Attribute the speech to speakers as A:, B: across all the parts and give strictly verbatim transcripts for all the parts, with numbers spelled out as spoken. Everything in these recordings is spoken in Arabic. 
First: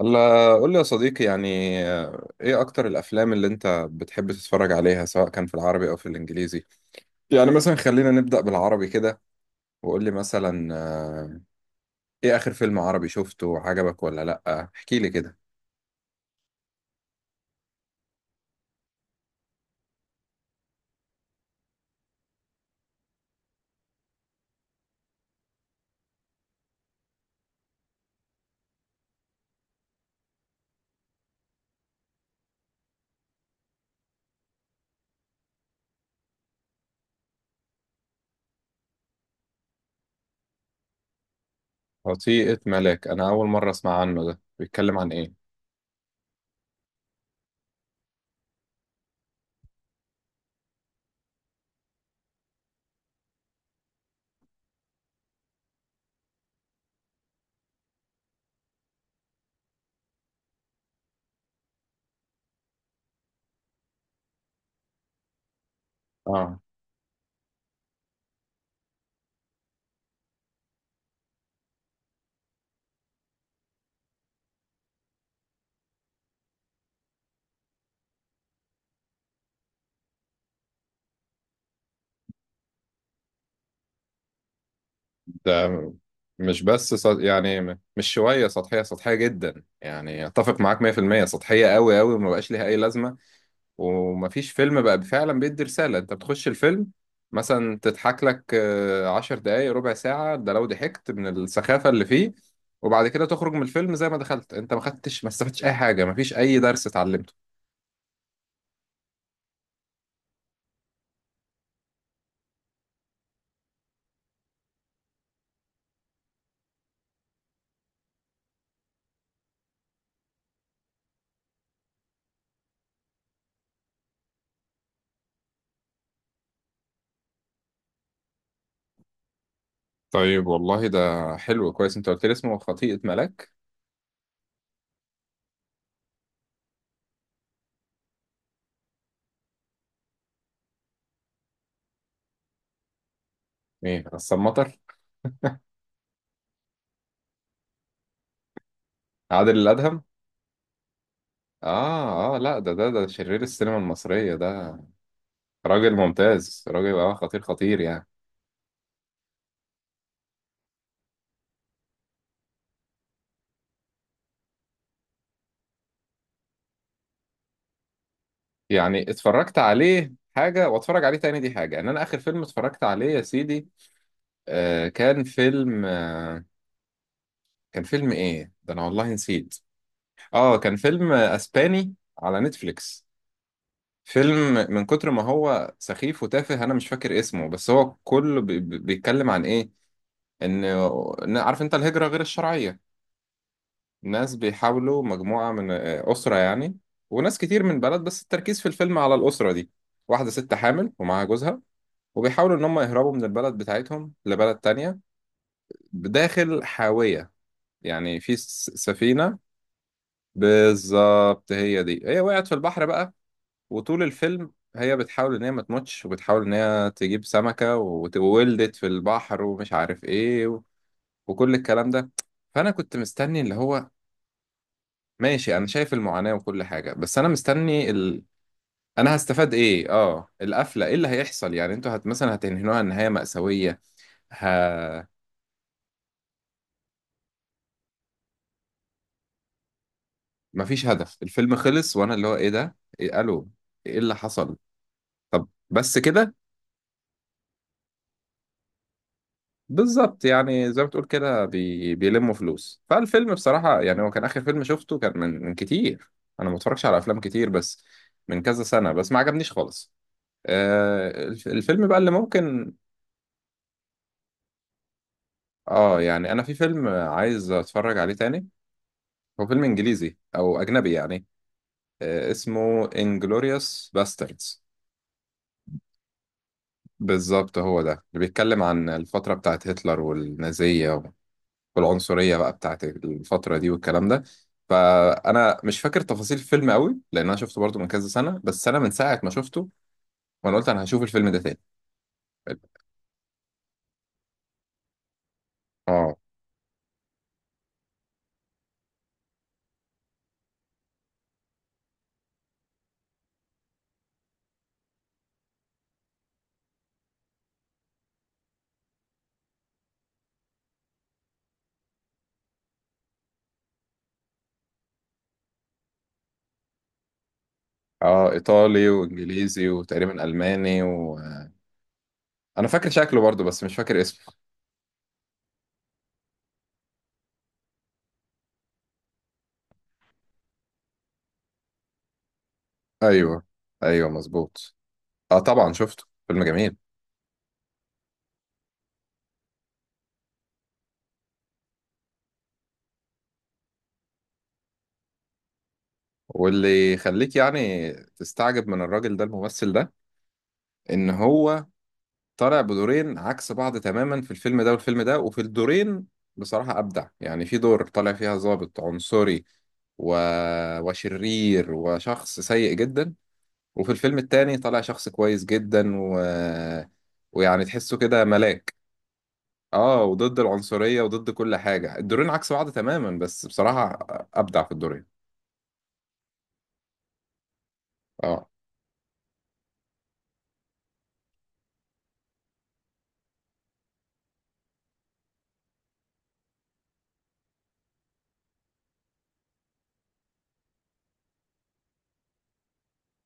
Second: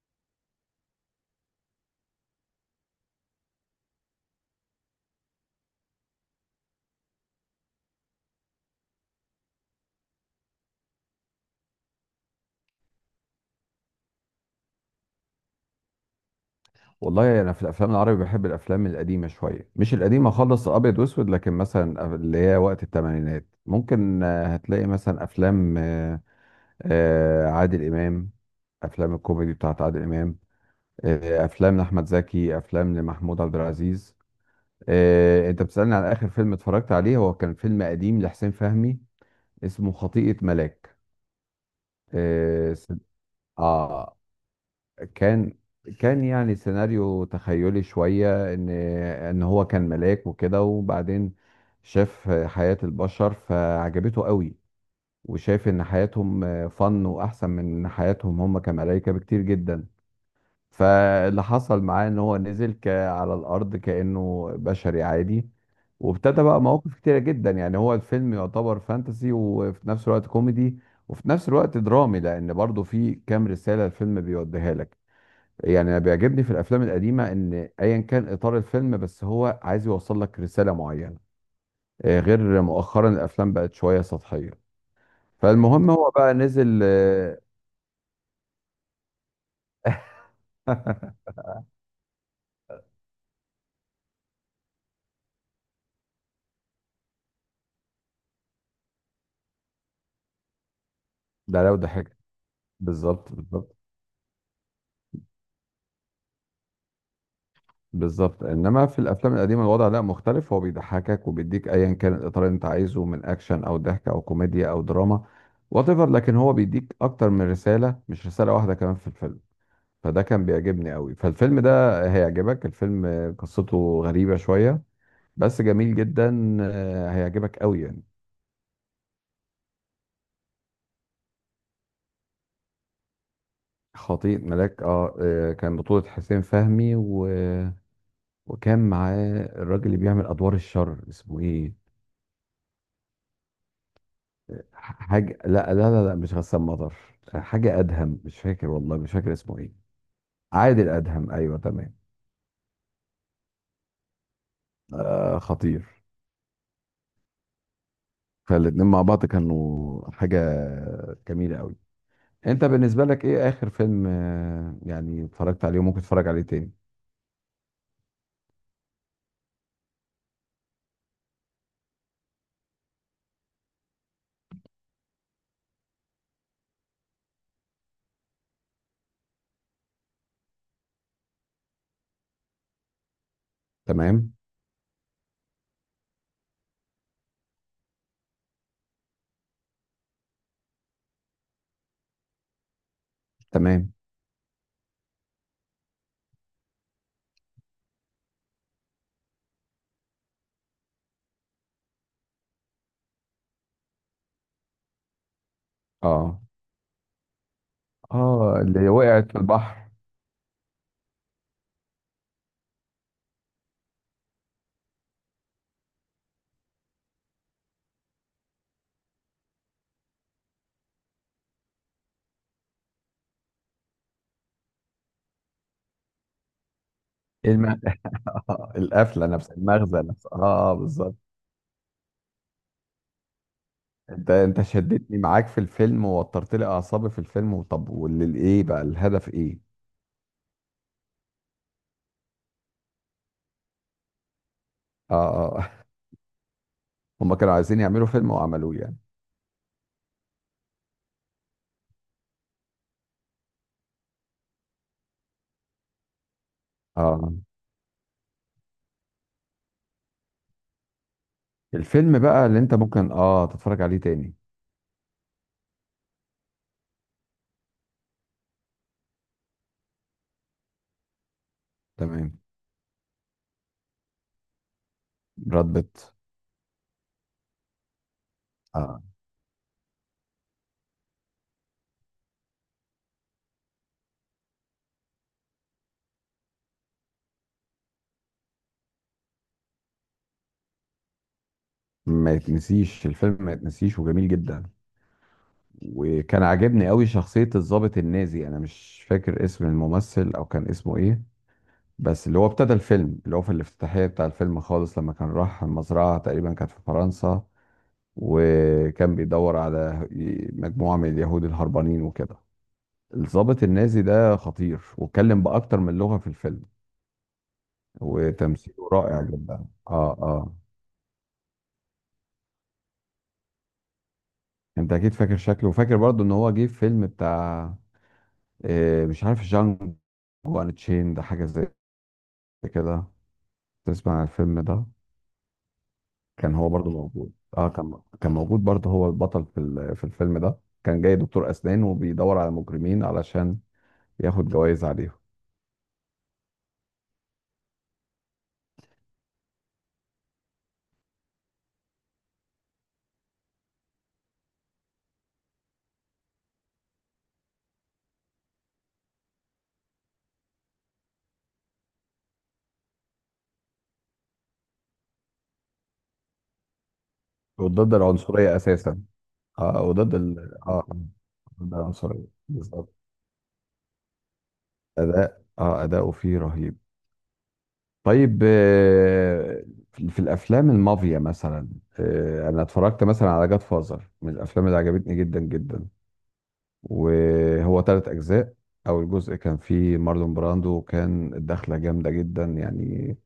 A: الله، قول لي يا صديقي يعني آه، ايه اكتر الافلام اللي انت بتحب تتفرج عليها، سواء كان في العربي او في الانجليزي؟ يعني مثلا خلينا نبدأ بالعربي كده، وقول لي مثلا آه، ايه اخر فيلم عربي شفته وعجبك ولا لا؟ احكي لي كده.
B: والله انا في الافلام العربي بحب الافلام القديمه شويه، مش القديمه خالص، ابيض واسود، لكن مثلا اللي هي وقت الثمانينات ممكن آه، هتلاقي مثلا افلام آه، آه، عادل امام، افلام الكوميدي بتاعت عادل امام، آه، افلام لاحمد زكي، افلام لمحمود عبد العزيز. آه، انت بتسالني على اخر فيلم اتفرجت عليه، هو كان فيلم قديم لحسين فهمي اسمه خطيئه ملاك.
A: وطيقة
B: اه س-
A: ملاك، انا اول مرة اسمع
B: آه،
A: عنه، ده بيتكلم عن ايه؟
B: كان كان يعني سيناريو تخيلي شوية، ان ان هو كان ملاك وكده، وبعدين شاف حياة البشر فعجبته قوي، وشاف ان حياتهم فن واحسن من حياتهم هم كملائكة بكتير جدا. فاللي حصل معاه ان هو نزل ك- على الارض كأنه بشري عادي، وابتدى
A: اه،
B: بقى مواقف كتيرة جدا. يعني هو الفيلم يعتبر فانتسي، وفي نفس الوقت كوميدي، وفي نفس الوقت درامي، لان برضه في كام رسالة الفيلم بيوديها لك. يعني انا بيعجبني في الافلام القديمه ان ايا كان اطار الفيلم بس هو عايز يوصل لك رساله معينه. آه، غير مؤخرا الافلام بقت شويه سطحيه. فالمهم
A: ده
B: هو بقى
A: مش
B: نزل
A: بس سط...
B: آه،
A: يعني م- مش شوية سطحية، سطحية جدا، يعني اتفق معاك مية في المية سطحية قوي قوي، وما بقاش ليها اي لازمة. ومفيش فيلم بقى فعلا بيدي رسالة، انت بتخش الفيلم مثلا تضحك لك آه، عشر دقايق ربع ساعة، ده لو ضحكت من
B: ده لو
A: السخافة اللي
B: ضحك.
A: فيه. وبعد كده
B: بالظبط،
A: تخرج من
B: بالظبط،
A: الفيلم زي ما دخلت، انت ما خدتش، ما استفدتش اي حاجة، مفيش اي درس اتعلمته.
B: بالظبط، انما في الافلام القديمه الوضع لا مختلف، هو بيضحكك وبيديك ايا كان الاطار اللي انت عايزه من اكشن او ضحك او كوميديا او دراما، وات ايفر، لكن هو بيديك اكتر من رساله، مش رساله واحده كمان في الفيلم. فده كان بيعجبني قوي، فالفيلم ده هيعجبك. الفيلم قصته غريبة شوية، بس جميل جدا، آه، هيعجبك قوي يعني.
A: طيب والله، ده حلو. كويس انت قلت لي اسمه خطيئة ملاك.
B: خطيب ملاك، اه، آه، كان بطولة حسين فهمي و... وكان معاه الراجل اللي بيعمل أدوار الشر اسمه ايه؟
A: ايه، غسان مطر؟
B: حاجة، لا لا لا, لا مش غسان مطر. حاجة أدهم، مش فاكر، والله مش فاكر
A: عادل
B: اسمه ايه.
A: الادهم؟
B: عادل أدهم، أيوه تمام.
A: اه، اه، لا، ده ده ده شرير السينما المصرية ده.
B: آه خطير.
A: راجل ممتاز، راجل اه خطير خطير يعني.
B: فالاتنين مع بعض كانوا حاجة جميلة قوي. انت بالنسبه لك ايه اخر فيلم آه، يعني اتفرجت عليه وممكن تتفرج عليه تاني؟
A: يعني اتفرجت عليه حاجة واتفرج عليه تاني دي حاجة. ان انا اخر فيلم اتفرجت عليه يا سيدي، آه كان فيلم آه كان فيلم ايه ده، انا والله نسيت. اه كان فيلم آه، اسباني، على نتفليكس. فيلم
B: تمام،
A: من كتر ما هو سخيف وتافه انا مش فاكر اسمه، بس هو كله بي- بي- بيتكلم عن ايه؟ ان إن- عارف انت الهجرة غير الشرعية؟
B: تمام.
A: ناس بيحاولوا، مجموعة من آه، أسرة يعني، وناس كتير من بلد، بس التركيز في الفيلم على الأسرة دي. واحدة ست حامل ومعاها جوزها، وبيحاولوا ان هم يهربوا من البلد بتاعتهم لبلد تانية،
B: اه،
A: داخل حاوية يعني في
B: اه،
A: س-
B: اللي وقعت
A: سفينة.
B: في البحر.
A: بالظبط، هي دي، هي وقعت في البحر بقى. وطول الفيلم هي بتحاول ان هي ما تموتش، وبتحاول ان هي تجيب سمكة، وت- وولدت في البحر ومش عارف ايه و... وكل الكلام ده. فانا كنت مستني اللي هو، ماشي، انا شايف المعاناة وكل حاجة، بس انا
B: ايه الم...
A: مستني ال... انا
B: القفله
A: هستفاد
B: نفسها،
A: ايه.
B: المغزى
A: اه
B: نفسها، اه، اه،
A: القفلة ايه اللي
B: بالظبط.
A: هيحصل يعني، انتوا هت... مثلا هتنهنوها نهاية مأساوية؟
B: انت انت
A: ه...
B: شدتني معاك في الفيلم ووترت لي اعصابي في الفيلم، وطب والايه بقى الهدف ايه؟
A: مفيش هدف. الفيلم خلص وانا اللي هو ايه ده، إيه الو ايه اللي حصل؟
B: اه،
A: طب
B: اه.
A: بس كده؟
B: هم كانوا عايزين يعملوا فيلم وعملوه يعني.
A: بالظبط، يعني زي ما بتقول كده، بي... بيلموا فلوس. فالفيلم بصراحة يعني هو كان آخر فيلم شفته، كان من من كتير. أنا ما بتفرجش على أفلام
B: اه،
A: كتير، بس من كذا سنة، بس ما عجبنيش خالص. آه الف- الفيلم بقى اللي
B: الفيلم بقى اللي
A: ممكن،
B: انت ممكن اه تتفرج عليه تاني.
A: اه يعني أنا في فيلم عايز أتفرج عليه تاني، هو فيلم إنجليزي أو أجنبي يعني. آه
B: تمام.
A: اسمه Inglourious Basterds.
B: براد بيت.
A: بالظبط، هو ده اللي بيتكلم عن
B: اه،
A: الفترة بتاعت هتلر والنازية، والعنصرية بقى بتاعت الفترة دي والكلام ده. فأنا مش فاكر تفاصيل الفيلم قوي، لأن أنا شفته برضو من كذا سنة، بس أنا من ساعة ما شفته وأنا قلت أنا هشوف الفيلم ده تاني.
B: ما يتنسيش الفيلم، ما يتنسيش، وجميل جدا.
A: آه
B: وكان عاجبني قوي شخصية الضابط النازي، انا مش فاكر اسم الممثل او كان اسمه ايه، بس اللي هو ابتدى الفيلم اللي هو في الافتتاحية بتاع الفيلم خالص، لما كان راح المزرعة تقريبا كانت في فرنسا، وكان بيدور على مجموعة من اليهود الهربانين وكده. الضابط النازي ده خطير، واتكلم بأكتر من لغة في الفيلم،
A: آه إيطالي
B: وتمثيله رائع جدا.
A: وإنجليزي
B: اه،
A: وتقريبا
B: اه.
A: ألماني، وأنا فاكر شكله برضو بس مش فاكر اسمه.
B: انت اكيد فاكر شكله، وفاكر برضه ان هو جه في فيلم بتاع آه، مش عارف جانجو، وان تشين ده حاجة زي كده.
A: أيوه، أيوه،
B: تسمع عن الفيلم
A: مظبوط.
B: ده؟
A: آه، طبعا شفته، فيلم
B: كان هو
A: جميل.
B: برضو موجود. اه، كان كان موجود برضو، هو البطل في ال- في الفيلم ده. كان جاي دكتور اسنان، وبيدور على مجرمين علشان ياخد جوائز عليهم،
A: واللي يخليك يعني تستعجب من الراجل ده، الممثل ده، ان هو طالع بدورين عكس بعض تماما في الفيلم ده والفيلم ده، وفي الدورين بصراحة أبدع. يعني في دور طالع فيها ضابط عنصري و... وشرير وشخص سيء جدا. وفي الفيلم التاني طالع شخص كويس جدا و... ويعني
B: وضد
A: تحسه كده
B: العنصريه
A: ملاك.
B: اساسا. اه،
A: اه،
B: وضد ال
A: وضد
B: اه آه،
A: العنصرية وضد كل
B: ضد
A: حاجة،
B: العنصريه
A: الدورين عكس بعض
B: بالظبط.
A: تماما، بس بصراحة أبدع في الدورين.
B: اداء، اه اداؤه فيه رهيب. طيب،
A: اه،
B: آه، في في الافلام المافيا مثلا، آه، انا اتفرجت مثلا على جاد فازر، من الافلام اللي عجبتني جدا جدا، وهو تلات أجزاء. أول جزء كان فيه مارلون براندو، وكان الدخلة جامدة جدا يعني،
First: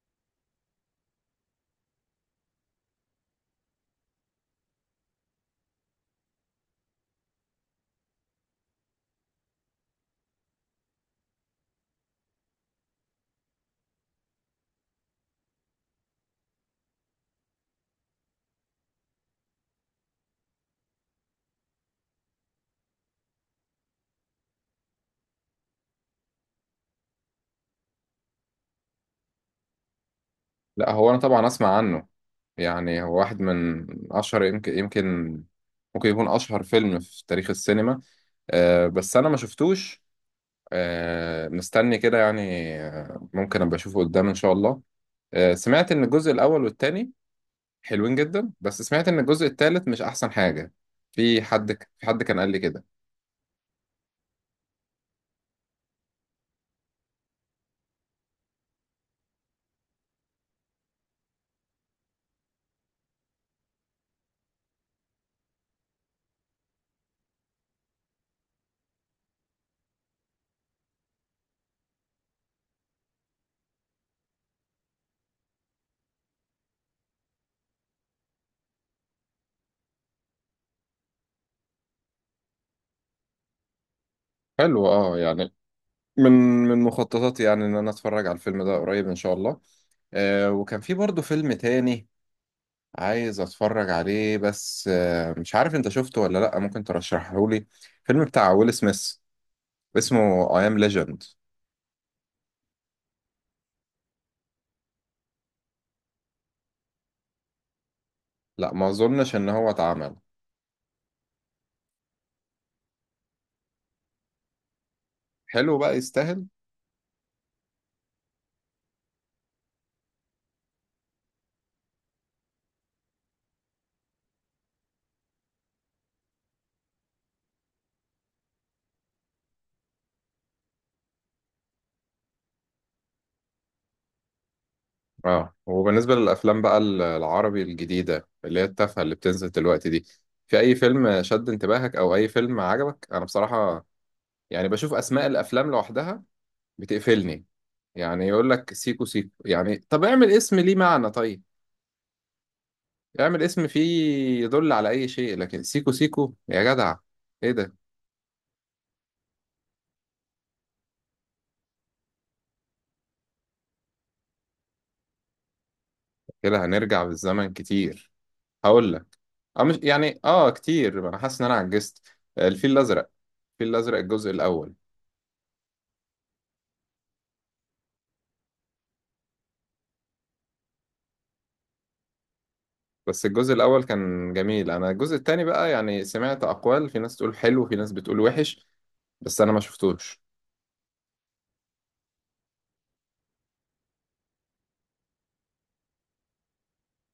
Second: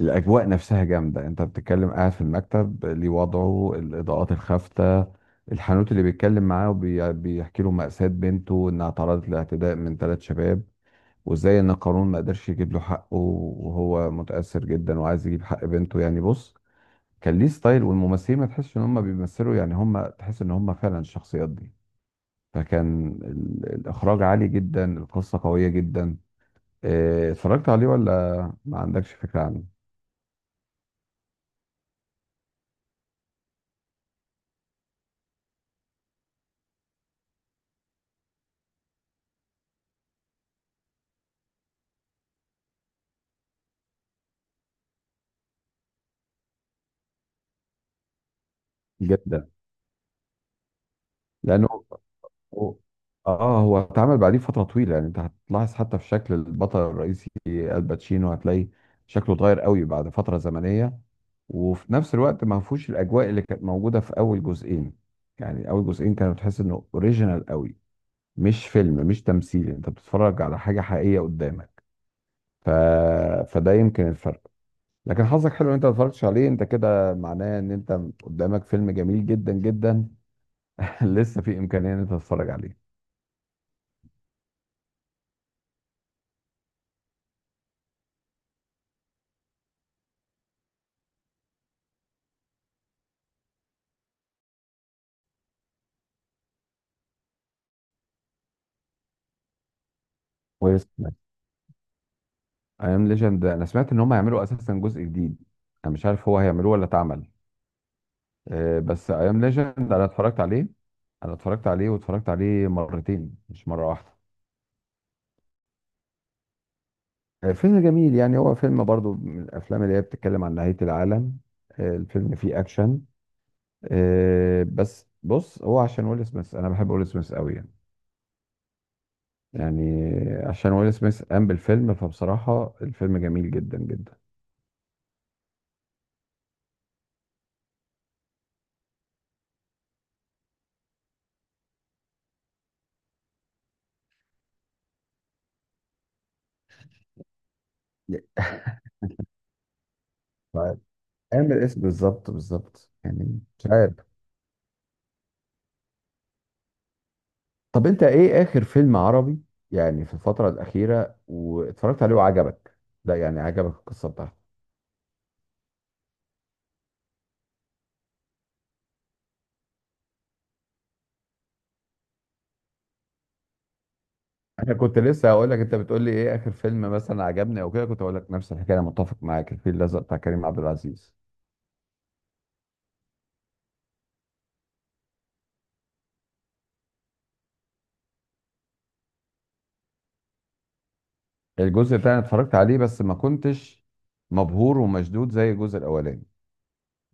B: الأجواء نفسها جامدة، أنت بتتكلم قاعد في المكتب ليه وضعه الإضاءات الخافتة، الحانوت اللي بيتكلم معاه وبيحكي له مأساة بنته إنها تعرضت لاعتداء من ثلاث شباب، وإزاي إن القانون ما قدرش يجيب له حقه، وهو متأثر جدا وعايز يجيب حق بنته. يعني بص، كان ليه ستايل، والممثلين ما تحسش إن هم بيمثلوا، يعني هم تحس إن هم فعلا الشخصيات دي. فكان ال- الإخراج عالي جدا، القصة قوية جدا. آه، اتفرجت عليه ولا ما عندكش فكرة عنه؟
A: لا، هو انا طبعا اسمع عنه، يعني هو واحد من اشهر، يمكن يمكن ممكن يكون اشهر فيلم في تاريخ السينما. آه بس انا ما شفتوش. آه مستني كده يعني، آه ممكن ابقى اشوفه قدام ان شاء الله. آه سمعت ان الجزء الاول والتاني حلوين جدا، بس سمعت ان الجزء
B: جدا.
A: التالت مش احسن حاجة. في
B: لأنه
A: حد في حد كان قال لي
B: هو-
A: كده.
B: اه هو اتعمل بعديه فترة طويلة. يعني انت هتلاحظ حتى في شكل البطل الرئيسي الباتشينو، هتلاقي شكله اتغير قوي بعد فترة زمنية، وفي نفس الوقت ما فيهوش الأجواء اللي كانت موجودة في أول جزئين. يعني أول جزئين كانوا تحس إنه أوريجينال قوي، مش فيلم، مش تمثيل، أنت بتتفرج على حاجة حقيقية قدامك. ف... فده يمكن الفرق. لكن حظك حلو ان انت ما اتفرجتش عليه، انت كده معناه ان انت قدامك فيلم جميل جدا جدا. لسه في امكانيه ان انت تتفرج عليه.
A: حلو، اه يعني من من مخططاتي يعني ان انا اتفرج على الفيلم ده قريب ان شاء الله. آه وكان في برضه فيلم تاني عايز اتفرج عليه، بس آه، مش عارف انت شفته ولا لا، ممكن ترشحه لي. فيلم بتاع ويل سميث، اسمه اي ام
B: كويس.
A: ليجند.
B: اي ام ليجند، انا سمعت ان هم هيعملوا اساسا جزء جديد، انا مش عارف هو هيعملوه ولا اتعمل.
A: لا،
B: آه،
A: ما
B: بس اي
A: اظنش
B: ام
A: ان هو
B: ليجند انا
A: اتعمل.
B: اتفرجت عليه، انا اتفرجت عليه، واتفرجت عليه مرتين مش مره واحده.
A: حلو بقى، يستاهل.
B: آه، فيلم جميل، يعني هو فيلم برضو من الافلام اللي هي بتتكلم عن نهايه العالم. آه، الفيلم فيه اكشن، آه، بس بص هو عشان ويل سميث، انا بحب ويل سميث قوي يعني. يعني عشان ويل سميث قام بالفيلم، فبصراحة الفيلم جميل جدا جدا.
A: اه وبالنسبه للافلام بقى ال- العربي الجديده اللي هي التافهه اللي بتنزل دلوقتي دي، في اي فيلم شد انتباهك او اي فيلم عجبك؟ انا بصراحه يعني بشوف اسماء الافلام لوحدها بتقفلني، يعني يقول لك سيكو سيكو، يعني طب اعمل اسم ليه
B: طيب،
A: معنى، طيب
B: قام الاسم بالظبط، بالظبط، يعني
A: اعمل اسم
B: مش
A: فيه
B: عارف.
A: يدل على اي شيء، لكن سيكو سيكو يا جدع، ايه ده؟
B: طب انت ايه اخر فيلم عربي يعني في الفترة الأخيرة واتفرجت عليه وعجبك؟ لا يعني، عجبك القصة بتاعته؟
A: كده هنرجع بالزمن كتير، هقول لك، اه مش يعني اه كتير، ما انا حاسس ان انا عجزت. الفيل الازرق، الفيل الازرق الجزء الاول.
B: انا كنت لسه هقول لك، انت بتقول لي ايه اخر فيلم مثلا عجبني او كده، كنت هقول لك نفس الحكاية، انا متفق معاك، الفيل الازرق بتاع كريم عبد العزيز.
A: بس الجزء الاول كان جميل، انا الجزء التاني بقى يعني سمعت اقوال، في ناس تقول حلو في ناس بتقول وحش، بس انا ما شفتوش.
B: الجزء الثاني اتفرجت عليه، بس ما كنتش مبهور ومشدود زي الجزء الاولاني.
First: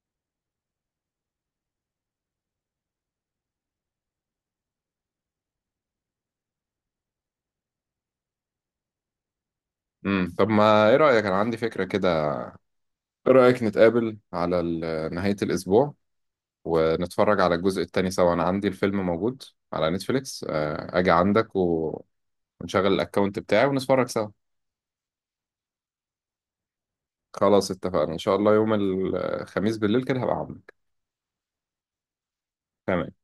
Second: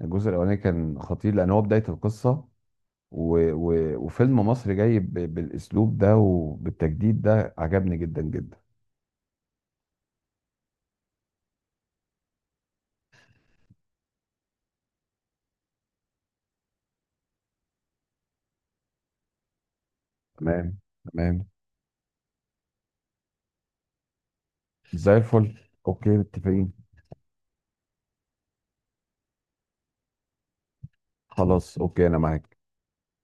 B: الجزء الاولاني كان خطير لان هو بداية القصة، و... و... وفيلم مصري جاي ب... بالاسلوب ده وبالتجديد ده، عجبني جدا جدا.
A: امم طب ما ايه رايك، انا عندي فكره كده. ايه رايك نتقابل على ال- نهايه الاسبوع ونتفرج على الجزء التاني سوا، انا عندي الفيلم موجود على نتفليكس،
B: تمام،
A: آه، اجي
B: تمام،
A: عندك و- ونشغل الاكونت بتاعي ونتفرج سوا.
B: زي الفل. اوكي متفقين.
A: خلاص، اتفقنا ان شاء الله يوم الخميس بالليل كده هبقى عندك.
B: خلاص اوكي انا معاك.
A: تمام.